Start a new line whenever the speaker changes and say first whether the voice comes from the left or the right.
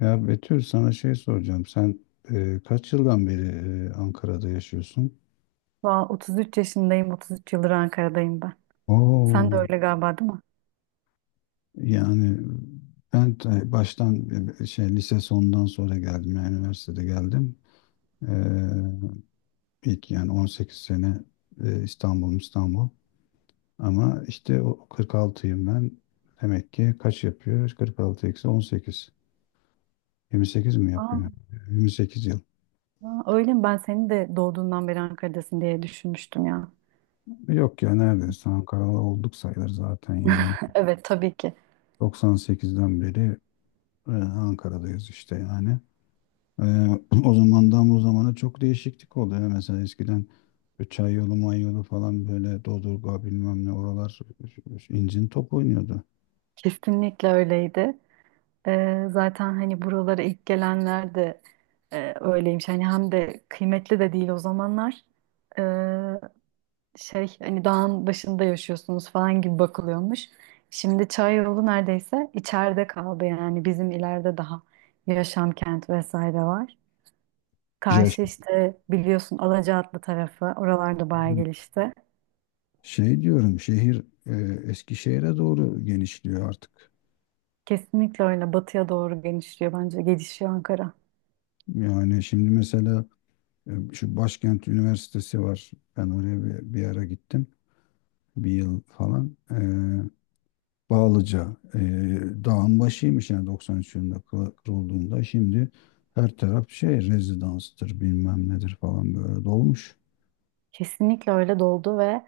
left: Ya Betül, sana şey soracağım. Sen kaç yıldan beri Ankara'da yaşıyorsun?
right: Valla 33 yaşındayım, 33 yıldır Ankara'dayım ben. Sen
left: Oo,
right: de öyle galiba, değil mi?
left: yani ben baştan şey lise sonundan sonra geldim. Yani üniversitede geldim. E, ilk yani 18 sene İstanbul, İstanbul. Ama işte o 46'yım ben. Demek ki kaç yapıyor? 46 eksi 18. 28 mi
right: Aa,
left: yapıyor? 28 yıl.
right: öyle mi? Ben seni de doğduğundan beri Ankara'dasın diye düşünmüştüm ya.
left: Yok ya, neredeyse Ankaralı olduk sayılır zaten yani.
right: Evet, tabii ki.
left: 98'den beri Ankara'dayız işte yani. Ee, O zamandan bu zamana çok değişiklik oldu ya. Mesela eskiden bir çay yolu, may yolu falan böyle Dodurga bilmem ne oralar incin top oynuyordu.
right: Kesinlikle öyleydi. Zaten hani buralara ilk gelenler de öyleymiş. Hani hem de kıymetli de değil o zamanlar. Ee, hani dağın başında yaşıyorsunuz falan gibi bakılıyormuş. Şimdi Çayyolu neredeyse içeride kaldı, yani bizim ileride daha yaşam kent vesaire var.
left: Ya
right: Karşı işte biliyorsun, Alacaatlı tarafı, oralarda bayağı
left: şimdi
right: gelişti.
left: şey diyorum, şehir Eskişehir'e doğru genişliyor artık.
right: Kesinlikle öyle, batıya doğru genişliyor bence, gelişiyor Ankara.
left: Yani şimdi mesela şu Başkent Üniversitesi var. Ben oraya bir ara gittim. Bir yıl falan. Bağlıca dağın başıymış yani 93 yılında kurulduğunda şimdi her taraf şey rezidanstır bilmem nedir falan böyle dolmuş.
right: Kesinlikle öyle doldu ve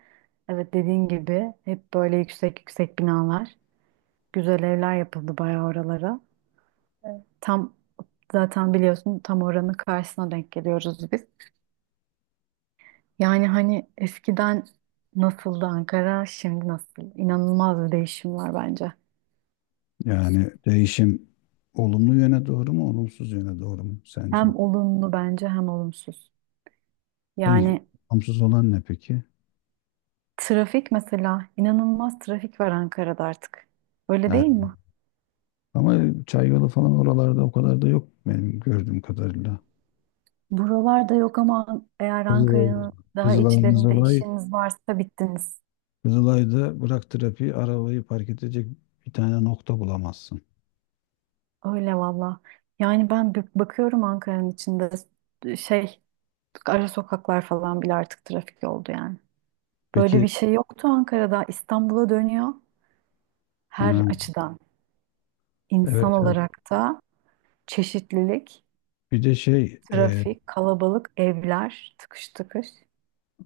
right: evet, dediğin gibi hep böyle yüksek yüksek binalar, güzel evler yapıldı bayağı oralara. Tam, zaten biliyorsun, tam oranın karşısına denk geliyoruz biz. Yani hani eskiden nasıldı Ankara, şimdi nasıl? İnanılmaz bir değişim var bence.
left: Yani değişim olumlu yöne doğru mu, olumsuz yöne doğru mu sence?
right: Hem olumlu bence, hem olumsuz.
left: Peki,
right: Yani
left: olumsuz olan ne peki?
right: trafik mesela, inanılmaz trafik var Ankara'da artık. Öyle
left: Ha,
right: değil mi?
left: ama Çayyolu falan oralarda o kadar da yok benim gördüğüm kadarıyla.
right: Buralarda yok ama eğer
left: Kızılay,
right: Ankara'nın daha
left: Kızılay,
right: içlerinde
left: Kızılay,
right: işiniz varsa bittiniz.
left: Kızılay'da bırak trafiği, arabayı park edecek bir tane nokta bulamazsın.
right: Öyle valla. Yani ben bakıyorum Ankara'nın içinde şey ara sokaklar falan bile artık trafik oldu yani. Böyle
left: Peki,
right: bir şey yoktu Ankara'da. İstanbul'a dönüyor her
left: ha,
right: açıdan. İnsan
left: evet, evet.
right: olarak da çeşitlilik.
left: Bir de şey
right: Trafik, kalabalık, evler, tıkış tıkış.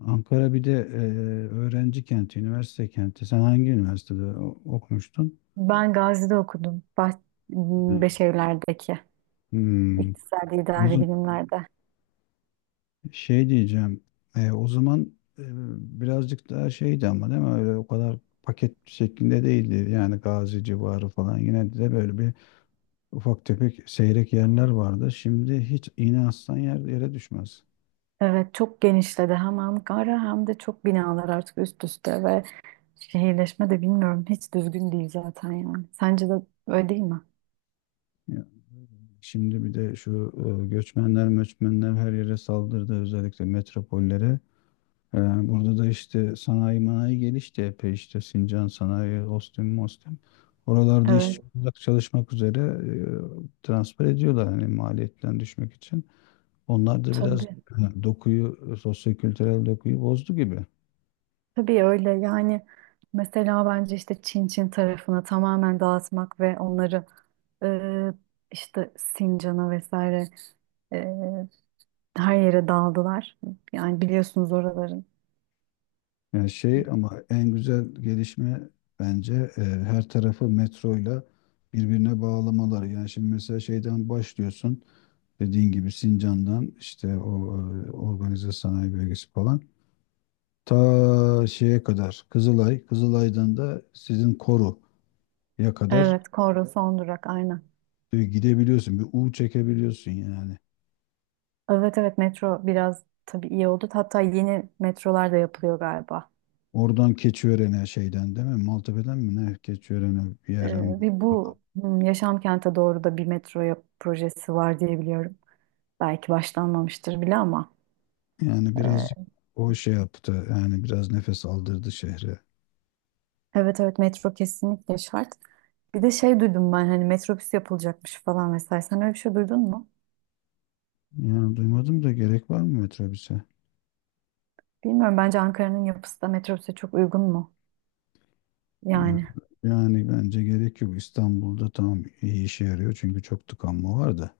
left: Ankara bir de öğrenci kenti, üniversite kenti. Sen hangi üniversitede okumuştun?
right: Ben Gazi'de okudum. Beşevler'deki
left: Hmm.
right: iktisadi
left: O
right: idari
left: zaman
right: bilimlerde.
left: şey diyeceğim. O zaman e, birazcık daha şeydi ama, değil mi? Öyle o kadar paket şeklinde değildi. Yani Gazi civarı falan. Yine de böyle bir ufak tefek seyrek yerler vardı. Şimdi hiç iğne aslan yer, yere düşmez.
right: Evet çok genişledi, hem Ankara hem de çok binalar artık üst üste, ve şehirleşme de bilmiyorum, hiç düzgün değil zaten yani. Sence de öyle değil mi?
left: Ya, şimdi bir de şu göçmenler, göçmenler her yere saldırdı, özellikle metropollere. Ee, Burada da işte sanayi manayi gelişti epey, işte Sincan sanayi, Ostim, Mostim. Oralarda işçi
right: Evet,
left: olarak çalışmak üzere transfer ediyorlar hani maliyetten düşmek için. Onlar da biraz
right: tabii.
left: dokuyu, kültürel dokuyu bozdu gibi.
right: Tabii öyle yani, mesela bence işte Çin Çin tarafını tamamen dağıtmak ve onları e, işte Sincan'a vesaire. Her yere dağıldılar. Yani biliyorsunuz oraların.
left: Yani şey, ama en güzel gelişme bence her tarafı metroyla birbirine bağlamaları. Yani şimdi mesela şeyden başlıyorsun, dediğin gibi Sincan'dan işte o organize sanayi bölgesi falan. Ta şeye kadar Kızılay, Kızılay'dan da sizin Koru'ya kadar
right: Evet, Korun son durak aynen.
left: gidebiliyorsun. Bir U çekebiliyorsun yani.
right: Evet, evet, metro biraz tabii iyi oldu. Hatta yeni metrolar da yapılıyor galiba.
left: Oradan Keçiören'e, şeyden, değil mi? Maltepe'den mi ne? Keçiören'e bir
right: Ee,
left: yerden.
right: Ve bu Yaşam Kent'e doğru da bir metro projesi var diye biliyorum. Belki başlanmamıştır bile ama.
left: Yani birazcık
right: e,
left: o şey yaptı. Yani biraz nefes aldırdı şehre.
right: evet, evet, metro kesinlikle şart. Bir de şey duydum ben, hani metrobüs yapılacakmış falan vesaire. Sen öyle bir şey duydun mu?
left: Yani duymadım da, gerek var mı metrobüse?
right: Bilmiyorum, bence Ankara'nın yapısı da metrobüse çok uygun mu?
left: Ya,
right: Yani.
left: yani bence gerek yok. İstanbul'da tamam, iyi işe yarıyor çünkü çok tıkanma var da.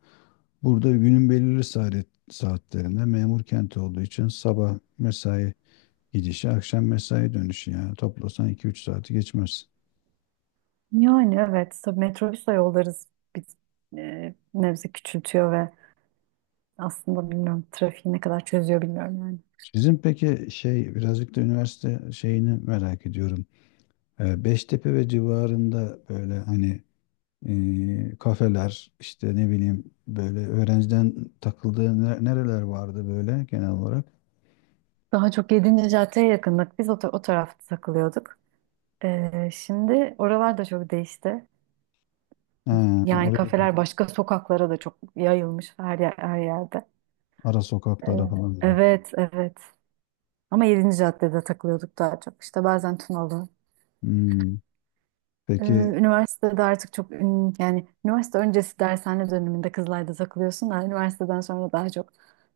left: Burada günün belirli saatlerinde memur kenti olduğu için sabah mesai gidişi, akşam mesai dönüşü, yani toplasan iki üç saati geçmez.
right: Yani evet, tabii metrobüsle yollarız biz, nebze küçültüyor ve aslında bilmiyorum trafiği ne kadar çözüyor, bilmiyorum yani.
left: Sizin peki şey birazcık da üniversite şeyini merak ediyorum. Beştepe ve civarında böyle hani kafeler işte, ne bileyim, böyle öğrenciden takıldığı nereler vardı böyle genel olarak?
right: Daha çok yedinci caddeye yakındık. Biz o, o tarafta takılıyorduk. Şimdi oralar da çok değişti.
left: Ha,
right: Yani
left: oraya,
right: kafeler başka sokaklara da çok yayılmış, her yer, her yerde.
left: ara
right: E,
left: sokaklara falan.
right: evet, evet. Ama yedinci caddede takılıyorduk daha çok. İşte bazen Tunalı.
left: Hmm, peki,
right: Üniversitede artık çok yani üniversite öncesi dershane döneminde Kızılay'da takılıyorsun da üniversiteden sonra daha çok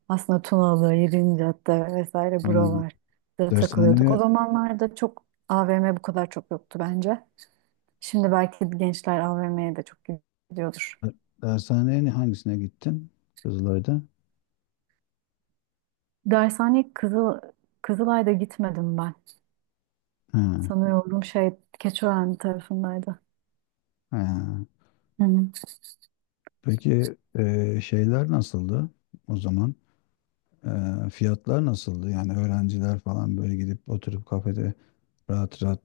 right: aslında Tunalı, yedinci cadde vesaire
left: hani,
right: buralarda takılıyorduk. O
left: dershaneye.
right: zamanlarda çok AVM bu kadar çok yoktu bence. Şimdi belki gençler AVM'ye de çok gidiyordur.
left: Hangisine gittin? Kızılay'da.
right: Dershane Kızıl Kızılay'da gitmedim ben.
left: Ha.
right: Sanıyorum Keçiören tarafındaydı.
left: Ha.
right: Hı hı.
left: Peki şeyler nasıldı o zaman? Fiyatlar nasıldı? Yani öğrenciler falan böyle gidip oturup kafede rahat rahat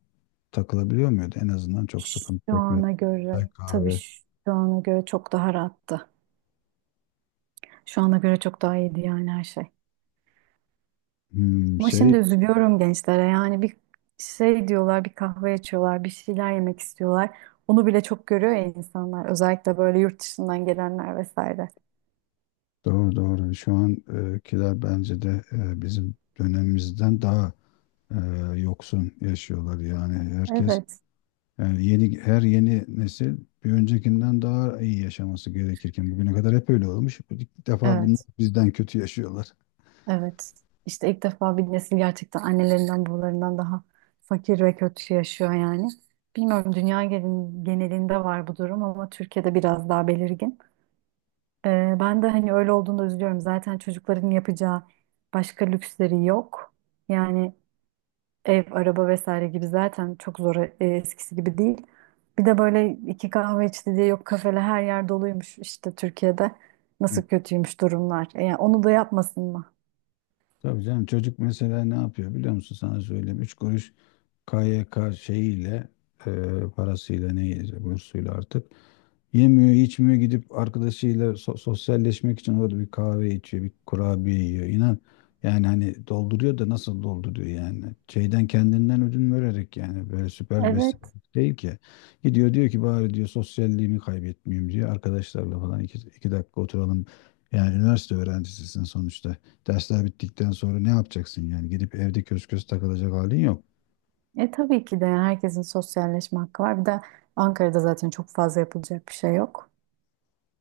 left: takılabiliyor muydu? En azından çok sıkıntı
right: Şu
left: çekmedi.
right: ana
left: Çay,
right: göre tabii,
left: kahve.
right: şu ana göre çok daha rahattı. Şu ana göre çok daha iyiydi yani her şey.
left: Hmm,
right: Ama
left: şey,
right: şimdi üzülüyorum gençlere, yani bir şey diyorlar, bir kahve içiyorlar, bir şeyler yemek istiyorlar. Onu bile çok görüyor ya insanlar. Özellikle böyle yurt dışından gelenler vesaire.
left: doğru doğru. Şu ankiler bence de bizim dönemimizden daha e, yoksun yaşıyorlar. Yani herkes
right: Evet,
left: Yani her yeni nesil bir öncekinden daha iyi yaşaması gerekirken bugüne kadar hep öyle olmuş. İlk defa bunlar
right: evet,
left: bizden kötü yaşıyorlar.
right: evet. İşte ilk defa bir nesil gerçekten annelerinden, babalarından daha fakir ve kötü yaşıyor yani. Bilmiyorum dünya genelinde var bu durum ama Türkiye'de biraz daha belirgin. Ben de hani öyle olduğunda üzülüyorum. Zaten çocukların yapacağı başka lüksleri yok. Yani ev, araba vesaire gibi zaten çok zor, eskisi gibi değil. Bir de böyle iki kahve içti diye yok kafele her yer doluymuş işte Türkiye'de. Nasıl
left: Yani,
right: kötüymüş durumlar. Yani onu da yapmasın mı?
left: tabii canım, çocuk mesela ne yapıyor biliyor musun, sana söyleyeyim. Üç kuruş KYK şeyiyle e, parasıyla, neyse, bursuyla artık yemiyor, içmiyor, gidip arkadaşıyla sosyalleşmek için orada bir kahve içiyor, bir kurabiye yiyor. İnan, yani hani dolduruyor da nasıl dolduruyor yani. Şeyden, kendinden ödün vererek, yani böyle süper
right: Evet.
left: beslenmek değil ki. Gidiyor diyor ki, bari diyor, sosyalliğimi kaybetmeyeyim diyor. Arkadaşlarla falan iki dakika oturalım. Yani üniversite öğrencisisin sonuçta. Dersler bittikten sonra ne yapacaksın yani? Gidip evde kös kös takılacak halin yok.
right: Tabii ki de, yani herkesin sosyalleşme hakkı var. Bir de Ankara'da zaten çok fazla yapılacak bir şey yok.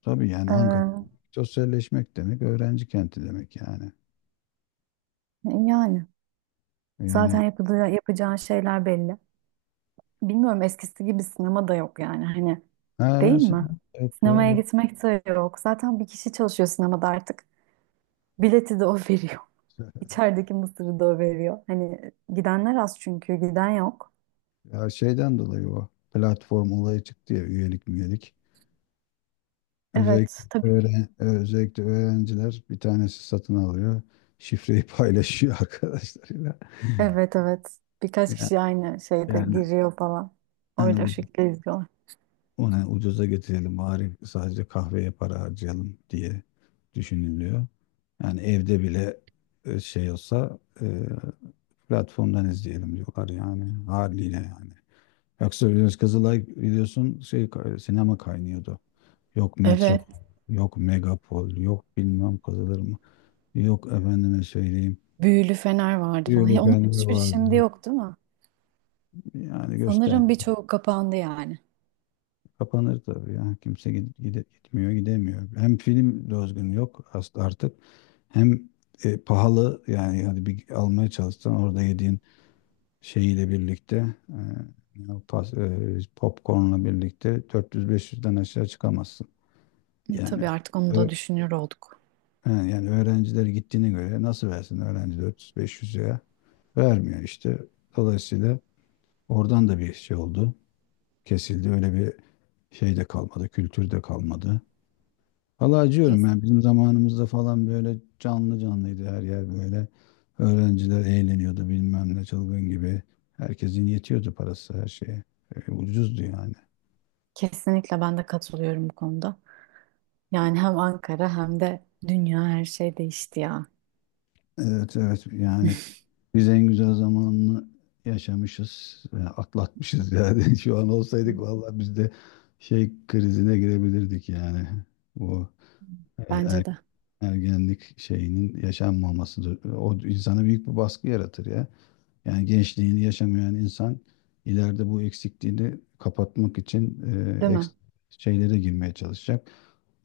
left: Tabii yani, Ankara
right: Ee,
left: sosyalleşmek demek, öğrenci kenti demek yani.
right: Yani zaten
left: Yani,
right: yapılacağı, yapacağın şeyler belli. Bilmiyorum eskisi gibi sinema da yok yani hani,
left: ha,
right: değil mi?
left: yok
right: Sinemaya
left: ya.
right: gitmek de yok. Zaten bir kişi çalışıyor sinemada artık. Bileti de o veriyor.
left: Evet.
right: İçerideki mısırı da o veriyor. Hani gidenler az çünkü giden yok.
left: Ya, şeyden dolayı o platform olayı çıktı ya, üyelik, üyelik. Özellikle,
right: Evet, tabii.
left: öğren, evet, özellikle öğrenciler bir tanesi satın alıyor. Şifreyi paylaşıyor arkadaşlarıyla.
right: Evet, evet. Birkaç
left: Ya-
right: kişi aynı şeyde
left: Yani
right: giriyor falan.
left: hani
right: Öyle o
left: bu
right: şekilde izliyorlar.
left: ona ucuza getirelim, bari sadece kahveye para harcayalım diye düşünülüyor. Yani evde bile şey olsa, platformdan izleyelim diyorlar yani, haliyle yani. Yoksa biliyorsun Kızılay, biliyorsun şey sinema kaynıyordu. Yok metro,
right: Evet.
left: yok megapol, yok bilmem kazılır mı. Yok efendime söyleyeyim.
right: Büyülü fener vardı
left: Buyurun
right: falan. Ya onun
left: efendime
right: hiçbir şimdi
left: vardı.
right: yok, değil mi?
left: Yani göster.
right: Sanırım birçoğu kapandı yani.
left: Kapanır tabii ya. Kimse gitmiyor, gidemiyor. Hem film dozgun yok aslında artık. Hem pahalı, yani hadi bir almaya çalışsan orada yediğin şeyiyle birlikte e, popcornla birlikte 400-500'den aşağı çıkamazsın. Yani,
right: Tabii artık onu da düşünür olduk.
left: he, yani öğrenciler gittiğine göre, nasıl versin öğrenci, 400-500 liraya vermiyor işte. Dolayısıyla oradan da bir şey oldu. Kesildi. Öyle bir şey de kalmadı. Kültür de kalmadı. Valla acıyorum
right: Kes-
left: yani, bizim zamanımızda falan böyle canlı canlıydı her yer böyle. Öğrenciler eğleniyordu bilmem ne, çılgın gibi. Herkesin yetiyordu parası her şeye. Ucuzdu yani.
right: Kesinlikle ben de katılıyorum bu konuda. Yani hem Ankara hem de dünya, her şey değişti ya.
left: Evet, evet, yani biz en güzel zamanını yaşamışız, atlatmışız yani. Şu an olsaydık, vallahi biz de şey krizine girebilirdik yani. Bu e,
right: Bence
left: er-
right: de.
left: ergenlik şeyinin yaşanmaması da- o insana büyük bir baskı yaratır ya. Yani gençliğini yaşamayan insan ileride bu eksikliğini kapatmak için
right: Değil mi?
left: eks- şeylere girmeye çalışacak.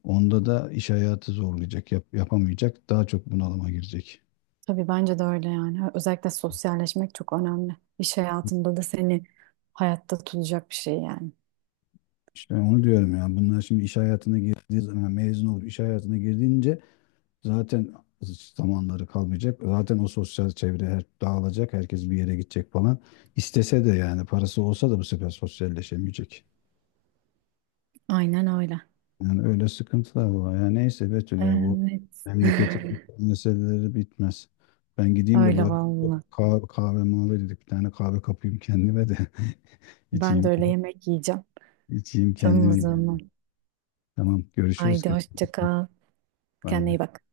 left: Onda da iş hayatı zorlayacak, yapamayacak, daha çok bunalıma girecek.
right: Tabii bence de öyle yani. Özellikle sosyalleşmek çok önemli. İş hayatında da seni hayatta tutacak bir şey yani.
left: İşte onu diyorum yani, bunlar şimdi iş hayatına girdiği zaman, yani mezun olup iş hayatına girdiğince zaten zamanları kalmayacak. Zaten o sosyal çevre dağılacak. Herkes bir yere gidecek falan. İstese de, yani parası olsa da, bu sefer sosyalleşemeyecek.
right: Aynen öyle.
left: Yani öyle sıkıntılar var. Yani neyse Betül ya, bu
right: Evet.
left: memleketin meseleleri bitmez. Ben gideyim de
right: Öyle
left: bari
right: vallahi.
left: kahve, kahve mavi dedik, bir tane kahve kapayım kendime de
right: Ben de
left: içeyim,
right: öyle yemek yiyeceğim.
left: içeyim
right: Tamam, o
left: kendime.
right: zaman.
left: Tamam, görüşürüz.
right: Haydi
left: Kendine iyi
right: hoşça
left: bak.
right: kal.
left: Bay
right: Kendine
left: bay.
right: iyi bak.